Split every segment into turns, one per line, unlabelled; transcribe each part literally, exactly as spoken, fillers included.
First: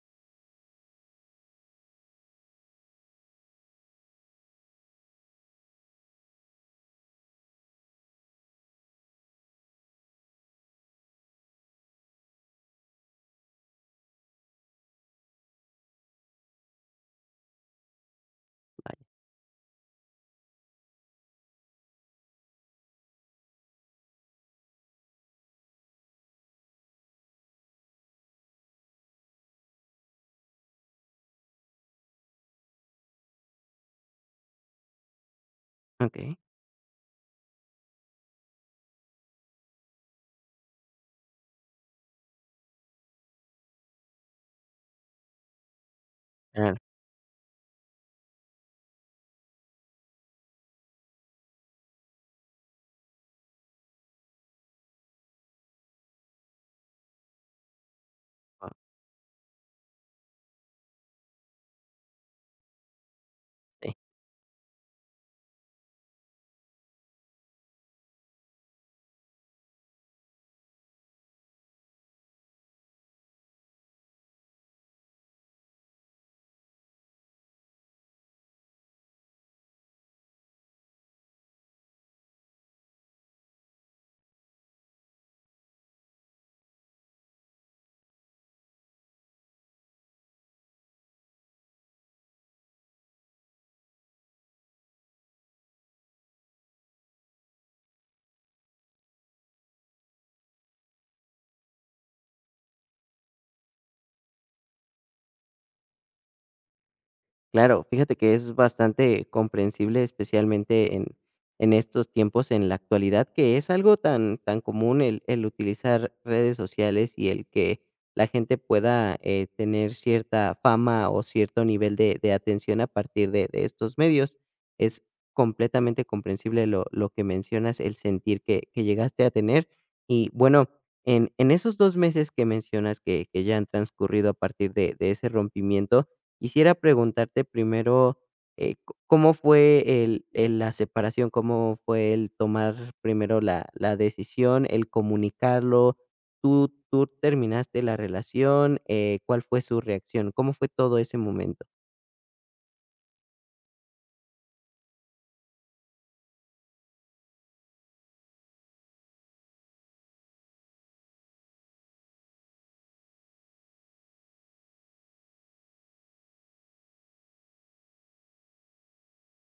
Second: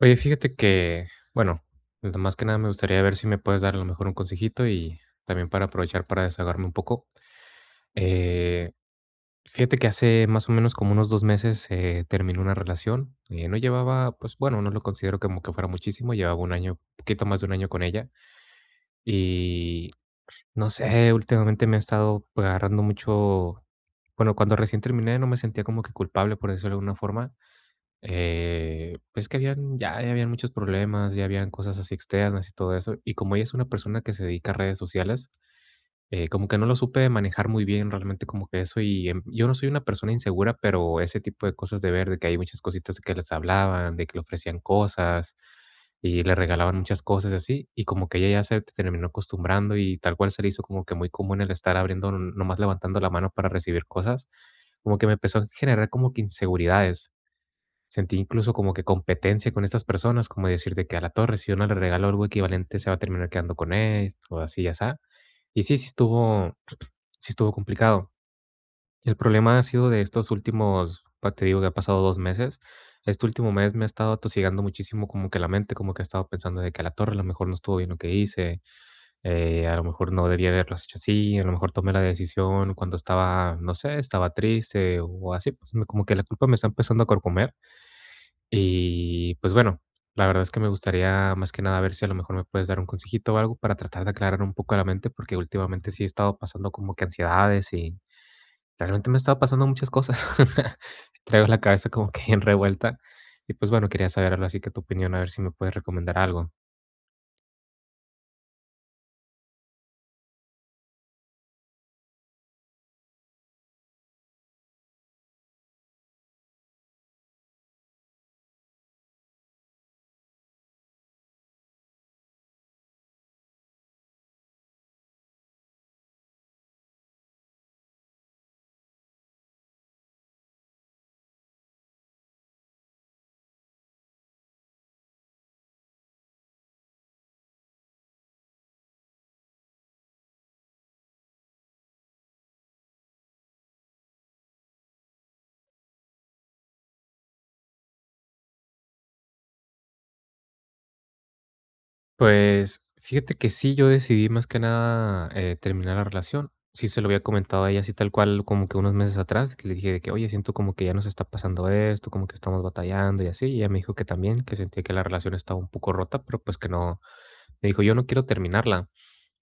Oye, fíjate que, bueno, nada más que nada me gustaría ver si me puedes dar a lo mejor un consejito y también para aprovechar para desahogarme un poco. Eh, Fíjate que hace más o menos como unos dos meses eh, terminé una relación. Eh, no llevaba, pues bueno, no lo considero como que fuera muchísimo. Llevaba un año, poquito más de un año con ella. Y no sé, últimamente me ha estado pues, agarrando mucho. Bueno, cuando recién terminé no me sentía como que culpable, por decirlo de alguna forma. Eh, pues, que habían ya ya habían muchos problemas, ya habían cosas así externas y todo eso. Y como ella es una persona que se dedica a redes sociales, eh,
Okey,
como que no lo supe manejar muy bien realmente como que eso, y, em, yo no soy una persona insegura, pero ese tipo de cosas de ver, de que hay muchas cositas de que les hablaban, de que le ofrecían cosas y le
claro,
regalaban muchas cosas y así, y como que ella ya se terminó acostumbrando y tal cual se le hizo como que muy común el estar abriendo, nomás levantando la mano para recibir cosas, como que me empezó a generar como que inseguridades. Sentí incluso
ah,
como que competencia con estas personas, como decir de que a la torre, si yo no le regalo algo equivalente, se va a terminar quedando con
sí.
él, o así, ya está. Y sí, sí estuvo, sí estuvo complicado. El problema ha sido de estos últimos, pa- te digo que ha pasado dos meses. Este último mes me ha estado atosigando muchísimo como que la mente, como que ha estado pensando de que a la torre a lo mejor no estuvo bien lo que hice, eh, a lo mejor no debía haberlo hecho así, a lo mejor tomé la decisión cuando estaba, no sé, estaba triste o así, pues me- como que la culpa me está empezando a corcomer y pues bueno, la verdad es que me gustaría más que nada ver si a lo mejor me puedes dar un consejito o algo para tratar de aclarar un poco la mente, porque últimamente sí he estado pasando como que ansiedades y realmente me he estado pasando muchas cosas. Traigo la cabeza como que en revuelta. Y pues bueno, quería saber algo así que tu opinión, a ver si me puedes recomendar algo.
Claro, fíjate que es bastante comprensible, especialmente en, en estos tiempos, en la actualidad, que es algo tan, tan común el, el utilizar redes sociales y el que la gente pueda eh, tener cierta fama o cierto nivel de, de atención a partir de, de estos medios. Es completamente comprensible lo, lo que mencionas, el sentir que, que llegaste a tener. Y bueno, en, en esos dos meses que mencionas que, que ya han transcurrido a partir de, de ese rompimiento. Quisiera preguntarte primero, eh, c- ¿cómo fue el, el- la separación? ¿Cómo fue el tomar primero la, la decisión, el comunicarlo? ¿Tú, tú terminaste la relación? Eh, ¿Cuál fue su reacción? ¿Cómo fue todo ese momento?
Pues, fíjate que sí, yo decidí más que nada, eh, terminar la relación. Sí se lo había comentado a ella así tal cual, como que unos meses atrás, que le dije de que: "Oye, siento como que ya nos está pasando esto, como que estamos batallando y así". Y ella me dijo que también, que sentía que la relación estaba un poco rota, pero, pues, que no me dijo: "Yo no quiero terminarla",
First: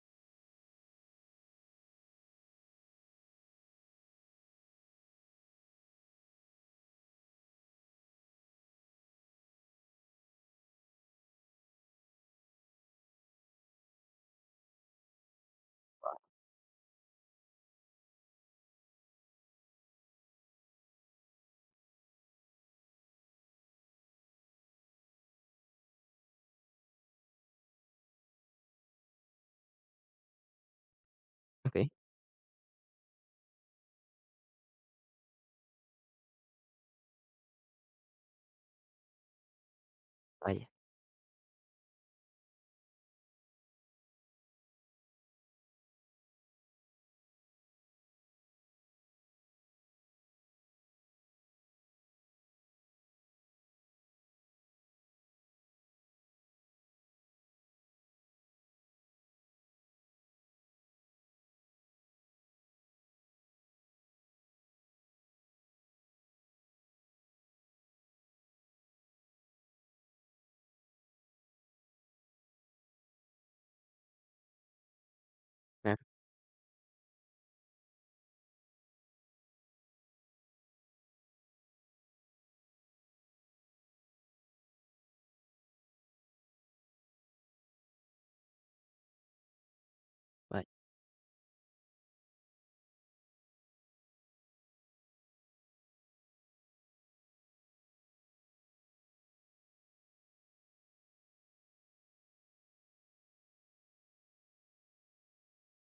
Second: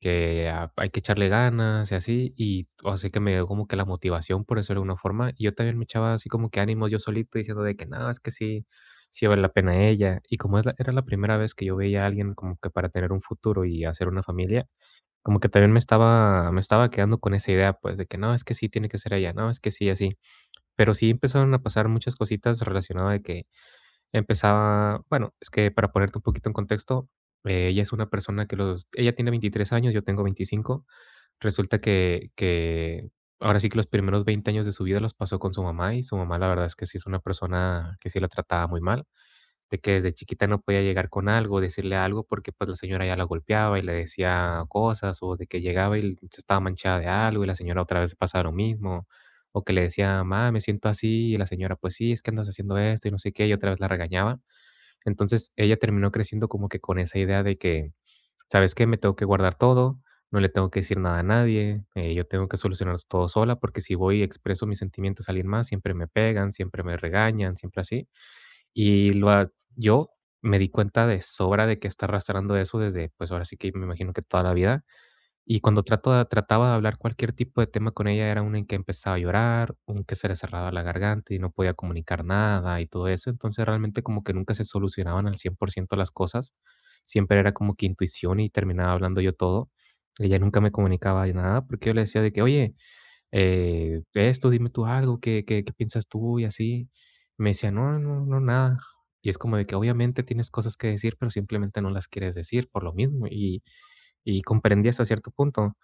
que a- hay que echarle ganas y así, y así que me dio como que la motivación, por eso de alguna forma, y yo también me echaba así como que ánimos yo solito diciendo de que no, es que sí, sí vale la pena ella, y como es la- era la primera vez que yo veía a alguien como que para tener un futuro y hacer una familia, como que también me estaba, me estaba quedando con esa idea, pues, de que no, es que sí tiene que ser ella, no, es que sí, así, pero sí empezaron a pasar muchas cositas relacionadas de que empezaba, bueno, es que para ponerte un poquito en contexto, eh, ella es una persona que los, ella tiene veintitrés años, yo tengo veinticinco.
Ok.
Resulta que que ahora sí que los primeros veinte años de su vida los pasó con su mamá, y su mamá la verdad es que sí es una persona que sí la trataba muy mal, de que desde chiquita no
Vaya,
podía llegar con algo, decirle algo, porque, pues, la señora ya la golpeaba y le decía cosas, o de que llegaba y se estaba manchada de algo, y la señora otra vez pasaba lo mismo, o que le decía: "mamá me siento así", y la señora: "Pues sí, es que andas haciendo esto y no sé qué", y otra vez la regañaba. Entonces, ella terminó creciendo como que con esa idea de que: ¿Sabes qué? Me tengo que guardar todo, no le tengo que decir nada a nadie, eh, yo tengo que solucionar todo sola, porque si voy y expreso mis sentimientos a alguien más, siempre me pegan, siempre me regañan, siempre así. Y lo ha- yo me di cuenta de sobra de que está arrastrando eso desde, pues ahora sí que me imagino que toda la vida, y cuando
claro.
trato de- trataba de hablar cualquier tipo de tema con ella, era una en que empezaba a llorar, un que se le cerraba la garganta y no podía comunicar nada y todo eso. Entonces realmente como que nunca se solucionaban al cien por ciento las cosas. Siempre era como que intuición y terminaba hablando yo todo. Ella nunca
Vaya,
me comunicaba de nada porque yo le decía de que: "Oye, eh, esto, dime tú algo, ¿qué, qué, qué piensas tú?" Y así. Me decía: no, no, no, nada. Y es como de que obviamente tienes cosas que decir, pero simplemente no las quieres decir por lo mismo. Y, y comprendí hasta cierto punto.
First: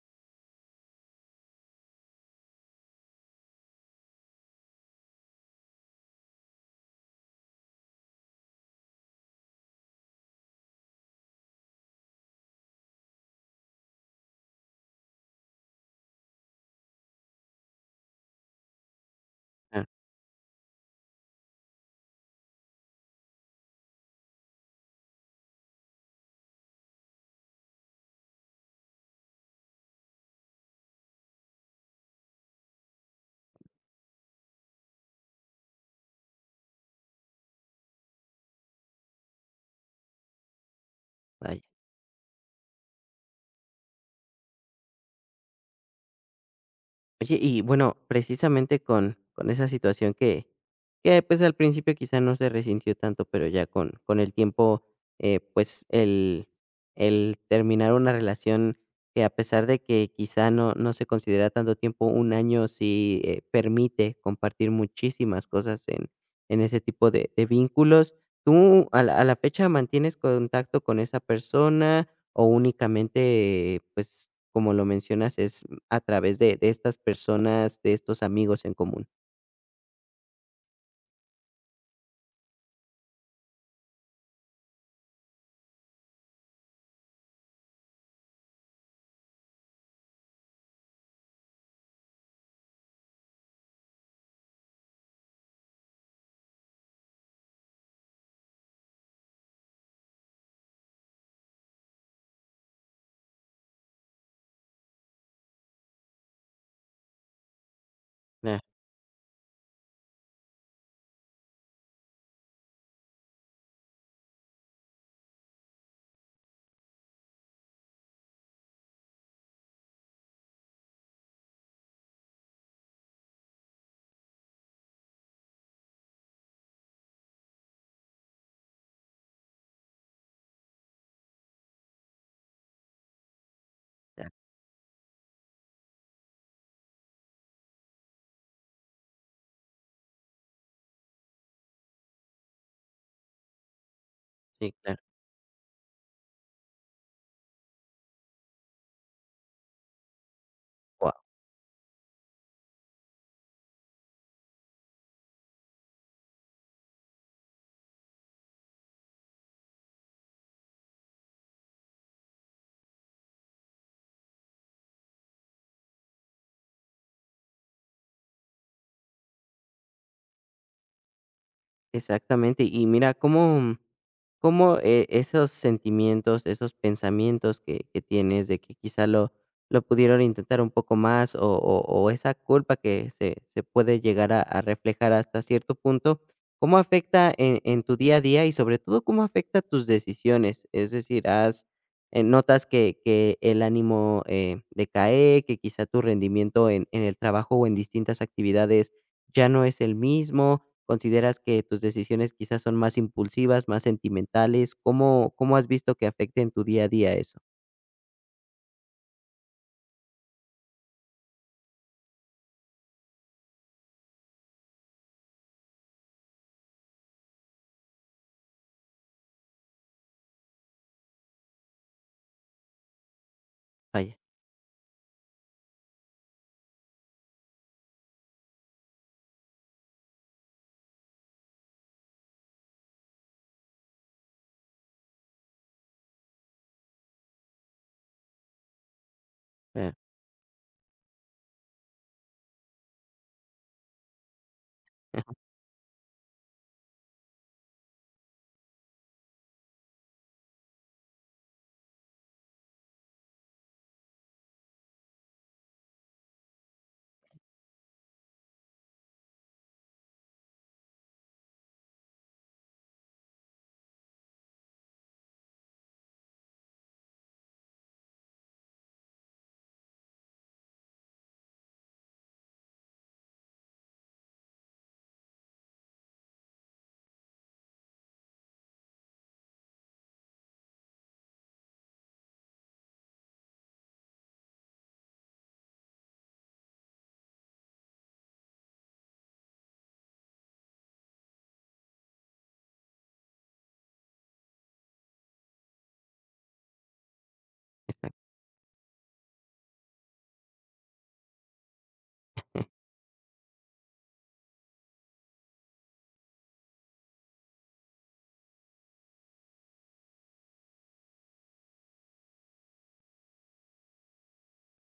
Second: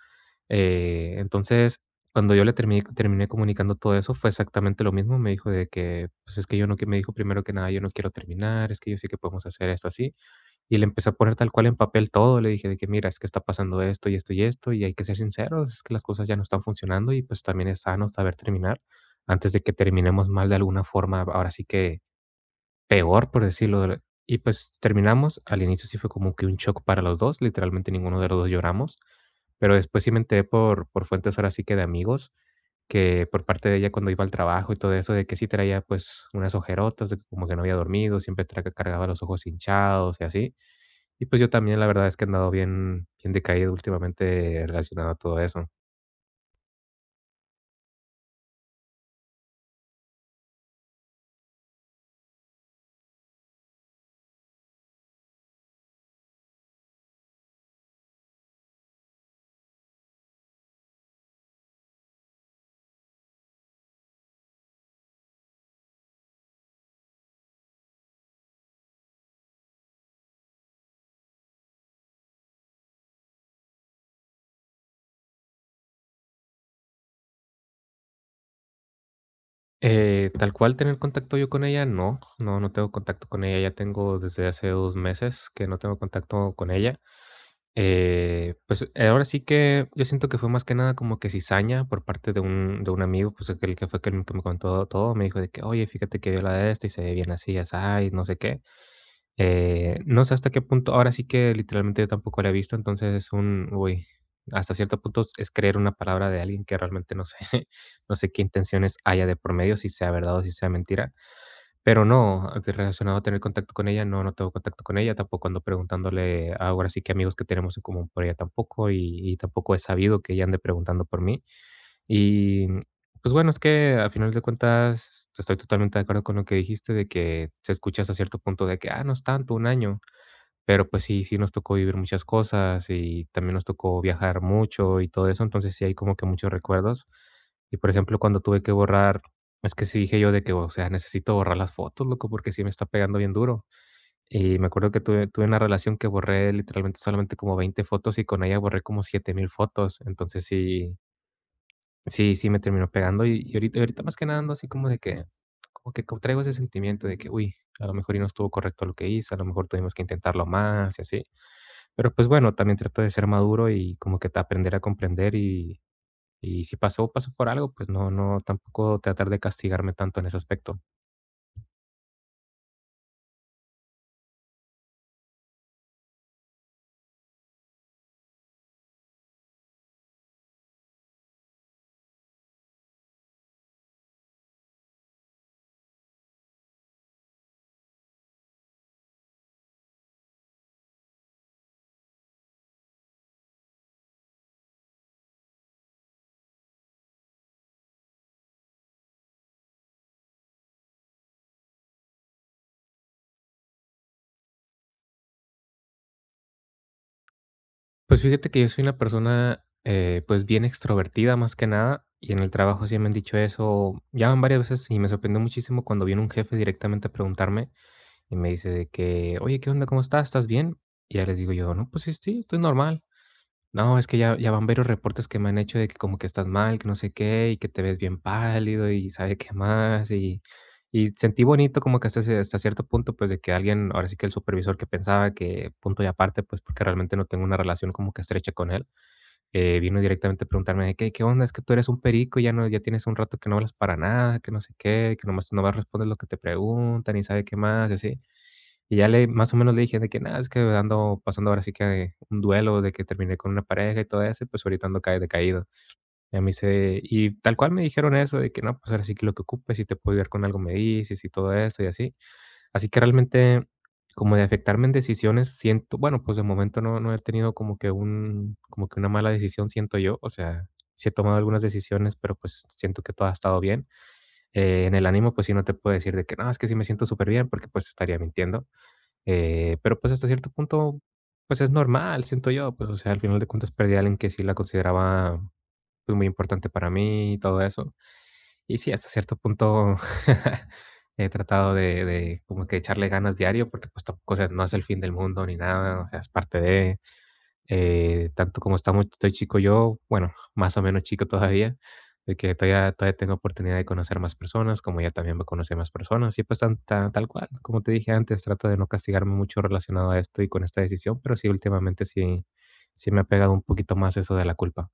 Eh, entonces, cuando yo le terminé, terminé comunicando todo eso, fue exactamente lo mismo. Me dijo de que, pues es que yo no, que me dijo primero que nada, yo no quiero terminar, es que yo sé que podemos hacer esto así. Y le empecé a poner tal cual en papel todo, le dije de que: "Mira, es que está pasando esto, y esto, y esto, y hay que ser sinceros, es que las cosas ya no están funcionando, y pues también es sano saber terminar, antes de que
claro.
terminemos mal de alguna forma, ahora sí que peor, por decirlo de la". Y pues terminamos, al inicio sí fue como que un shock para los dos, literalmente ninguno de los dos lloramos, pero después sí me enteré por por fuentes ahora sí que de amigos, que por parte de ella cuando iba al trabajo y todo eso, de que sí traía, pues, unas ojerotas, de que como que no había dormido, siempre tra cargaba los ojos hinchados y así. Y pues yo
Vaya.
también, la verdad es que he andado bien, bien decaído últimamente relacionado a todo eso.
Oye, y bueno, precisamente con, con esa situación que, que pues al principio quizá no se resintió tanto, pero ya con, con el tiempo, eh, pues el, el terminar una relación que a pesar de que quizá no, no se considera tanto tiempo, un año sí eh, permite compartir muchísimas cosas en, en ese tipo de, de vínculos. ¿Tú a la, a la fecha mantienes contacto con esa persona o únicamente, pues como lo mencionas, a través de de estas personas, de estos amigos en común?
Eh, tal cual tener contacto yo con ella, no, no, no tengo contacto con ella. Ya tengo desde hace dos meses que no tengo contacto con ella. Eh, pues eh, ahora sí que yo siento que fue más que nada como que cizaña por parte de un, de un amigo, pues aquel que fue el que me contó todo, me dijo de que: "Oye, fíjate que vio la de esta y se ve bien así", ya y no sé qué. Eh, no sé hasta qué punto, ahora sí que literalmente yo tampoco la he visto, entonces es un, uy, hasta cierto punto es es creer una palabra de alguien que realmente no sé, no sé qué
Claro.
intenciones haya de por medio, si sea verdad o si sea mentira, pero no, de relacionado a tener contacto con ella, no, no tengo contacto con ella, tampoco ando preguntándole, ahora sí que amigos que tenemos en común por ella tampoco, y, y tampoco he sabido que ella ande preguntando por mí, y... Pues bueno, es que a final de cuentas estoy totalmente de acuerdo con lo que dijiste de que se escucha hasta cierto punto de que, ah, no es tanto, un año, pero, pues sí, sí nos tocó vivir muchas cosas, y también nos tocó
Ya.
viajar mucho y todo eso, entonces sí hay como que muchos recuerdos. Y, por ejemplo, cuando tuve que borrar, es que sí dije yo de que, o sea, necesito borrar las fotos, loco, porque sí me está pegando bien duro. Y me
Sí,
acuerdo que
claro.
tuve tuve una relación que borré literalmente solamente como veinte fotos y con ella borré como siete mil fotos. Entonces sí, sí, sí me terminó pegando. Y y ahorita ahorita más que nada ando así como de que como que co traigo ese sentimiento de que, uy, a lo mejor y no estuvo correcto lo que hice, a lo mejor tuvimos que intentarlo más y así. Pero, pues, bueno, también trato de ser maduro y como que te- aprender a comprender, y y si pasó, pasó por algo, pues, no no tampoco tratar de castigarme tanto en ese aspecto.
Exactamente. Y mira cómo, cómo eh, esos sentimientos, esos pensamientos que, que tienes de que quizá lo, lo pudieron intentar un poco más o, o, o esa culpa que se, se puede llegar a, a reflejar hasta cierto punto, ¿cómo afecta en, en tu día a día y sobre todo cómo afecta tus decisiones? Es decir, has, eh, notas que, que el ánimo eh, decae, que quizá tu rendimiento en, en el trabajo o en distintas actividades ya no es el mismo. ¿Consideras que tus decisiones quizás son más impulsivas, más sentimentales? ¿Cómo, cómo has visto que afecte en tu día a día eso?
Pues, fíjate que yo soy una persona, eh, pues, bien extrovertida, más que nada, y en el trabajo sí me han dicho eso, ya van varias veces, y me sorprendió muchísimo cuando viene un jefe directamente a preguntarme, y me dice de que: "Oye, ¿qué onda? ¿Cómo estás? ¿Estás bien?". Y ya les digo yo: "No, pues, sí sí, estoy normal". No, es
Vaya,
que ya ya van varios reportes que me han hecho de que como que estás mal, que no sé qué, y que te ves bien pálido y sabe qué más, y y sentí bonito como que hasta ese hasta cierto punto, pues, de que alguien, ahora sí que el supervisor que pensaba que punto y aparte, pues, porque realmente no tengo una relación como que estrecha con él, eh,
claro.
vino directamente a preguntarme de que: "¿Qué onda? Es que tú eres un perico, ya no ya tienes un rato que no hablas para nada, que no sé qué, que nomás nomás respondes lo que te preguntan y sabe qué más", y así. Y ya le más o menos le dije de que: "nada es que ando pasando ahora sí que un duelo de que terminé con una pareja y todo eso, y pues ahorita ando cae decaído". Ya me dice y tal cual me dijeron eso de que: "No, pues ahora sí que lo que ocupes, si te puedo ayudar con algo me dices y todo eso y así". Así que realmente como de afectarme en decisiones siento bueno, pues de momento no no he tenido como que un como que una mala decisión, siento yo, o sea, sí he tomado algunas decisiones, pero pues siento que todo ha estado bien. Eh, en el ánimo, pues sí, no te puedo decir de que: "No, es que sí me siento súper bien", porque pues estaría mintiendo. Eh, pero, pues, hasta cierto punto, pues, es normal, siento yo, pues, o sea, al final de cuentas perdí a alguien que sí la consideraba, pues, muy importante para mí y todo eso. Y sí, hasta cierto punto he tratado de de como que echarle ganas diario porque, pues, tampoco, o sea, no es el fin del mundo ni nada, o sea, es parte de,
Exacto.
eh, tanto como estamos, estoy chico yo, bueno, más o menos chico todavía, de que todavía, todavía tengo oportunidad de conocer más personas, como ella también va a conocer más personas, y pues tan, ta- tal cual, como te dije antes, trato de no castigarme mucho relacionado a esto y con esta decisión, pero sí, últimamente sí, sí me ha pegado un poquito más eso de la culpa.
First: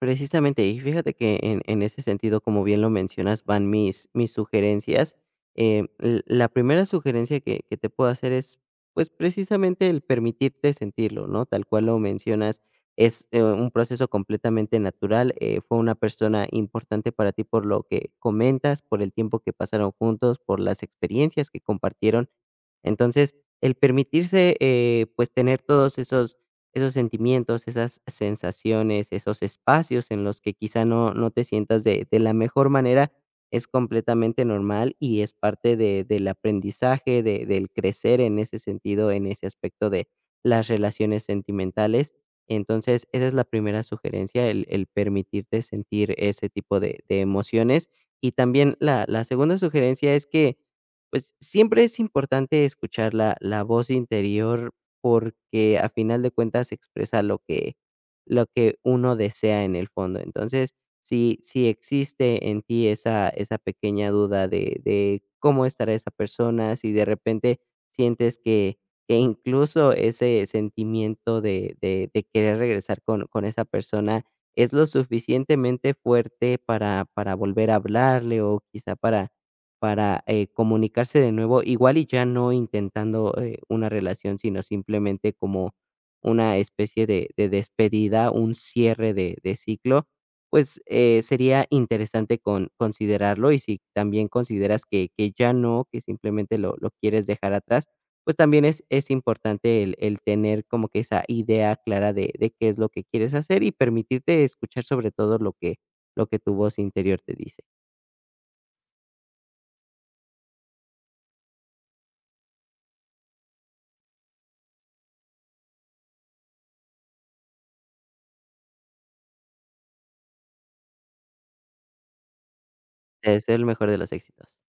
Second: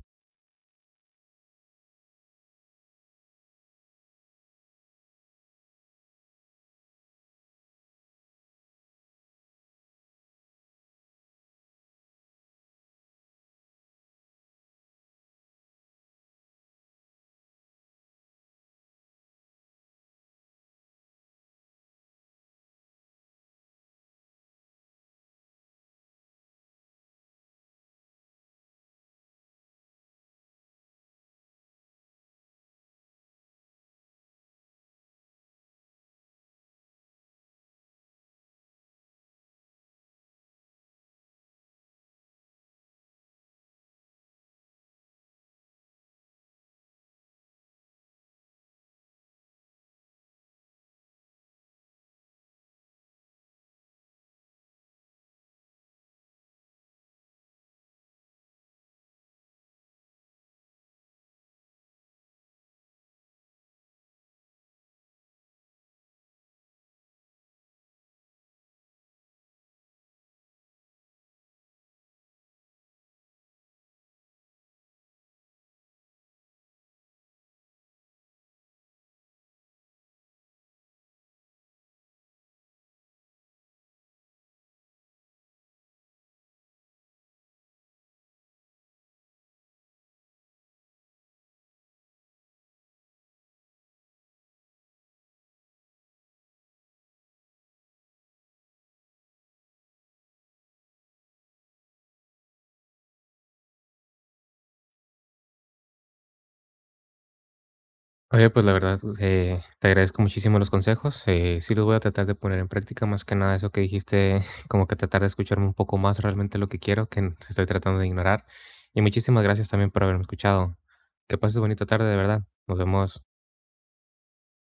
Precisamente, y fíjate que en en ese sentido, como bien lo mencionas, van mis mis sugerencias. Em, l la primera sugerencia que que te puedo hacer es, pues, precisamente el permitirte sentirlo, ¿no? Tal cual lo mencionas, es, eh, un proceso completamente natural. Eh, fue una persona importante para ti por lo que comentas, por el tiempo que pasaron juntos, por las experiencias que compartieron. Entonces, el permitirse, eh, pues, tener todos esos esos sentimientos, esas sensaciones, esos espacios en los que quizá no, no te sientas de, de la mejor manera, es completamente normal y es parte de- del aprendizaje, de- del crecer en ese sentido, en ese aspecto de las relaciones sentimentales. Entonces, esa es la primera sugerencia, el, el permitirte sentir ese tipo de, de emociones. Y también la, la segunda sugerencia es que, pues, siempre es importante escuchar la, la voz interior, porque a final de cuentas expresa lo que, lo que uno desea en el fondo. Entonces, si, si existe en ti esa, esa pequeña duda de, de cómo estará esa persona, si de repente sientes que, que incluso ese sentimiento de, de, de querer regresar con, con esa persona es lo suficientemente fuerte para, para volver a hablarle o quizá para para, eh, comunicarse de nuevo, igual y ya no intentando, eh, una relación, sino simplemente como una especie de de despedida, un cierre de de ciclo. Pues, eh, sería interesante con considerarlo, y si también consideras que que ya no, que simplemente lo lo quieres dejar atrás, pues, también es es importante el el tener como que esa idea clara de de qué es lo que quieres hacer y permitirte escuchar sobre todo lo que lo que tu voz interior te dice.
Oye, pues la verdad, eh, te agradezco muchísimo los consejos. Eh, sí los voy a tratar de poner en práctica, más que nada eso que dijiste, como que tratar de escucharme un poco más realmente lo que quiero, que n- estoy tratando de ignorar. Y muchísimas gracias también por haberme escuchado. Que pases bonita tarde, de verdad. Nos vemos.
Es el mejor de los éxitos.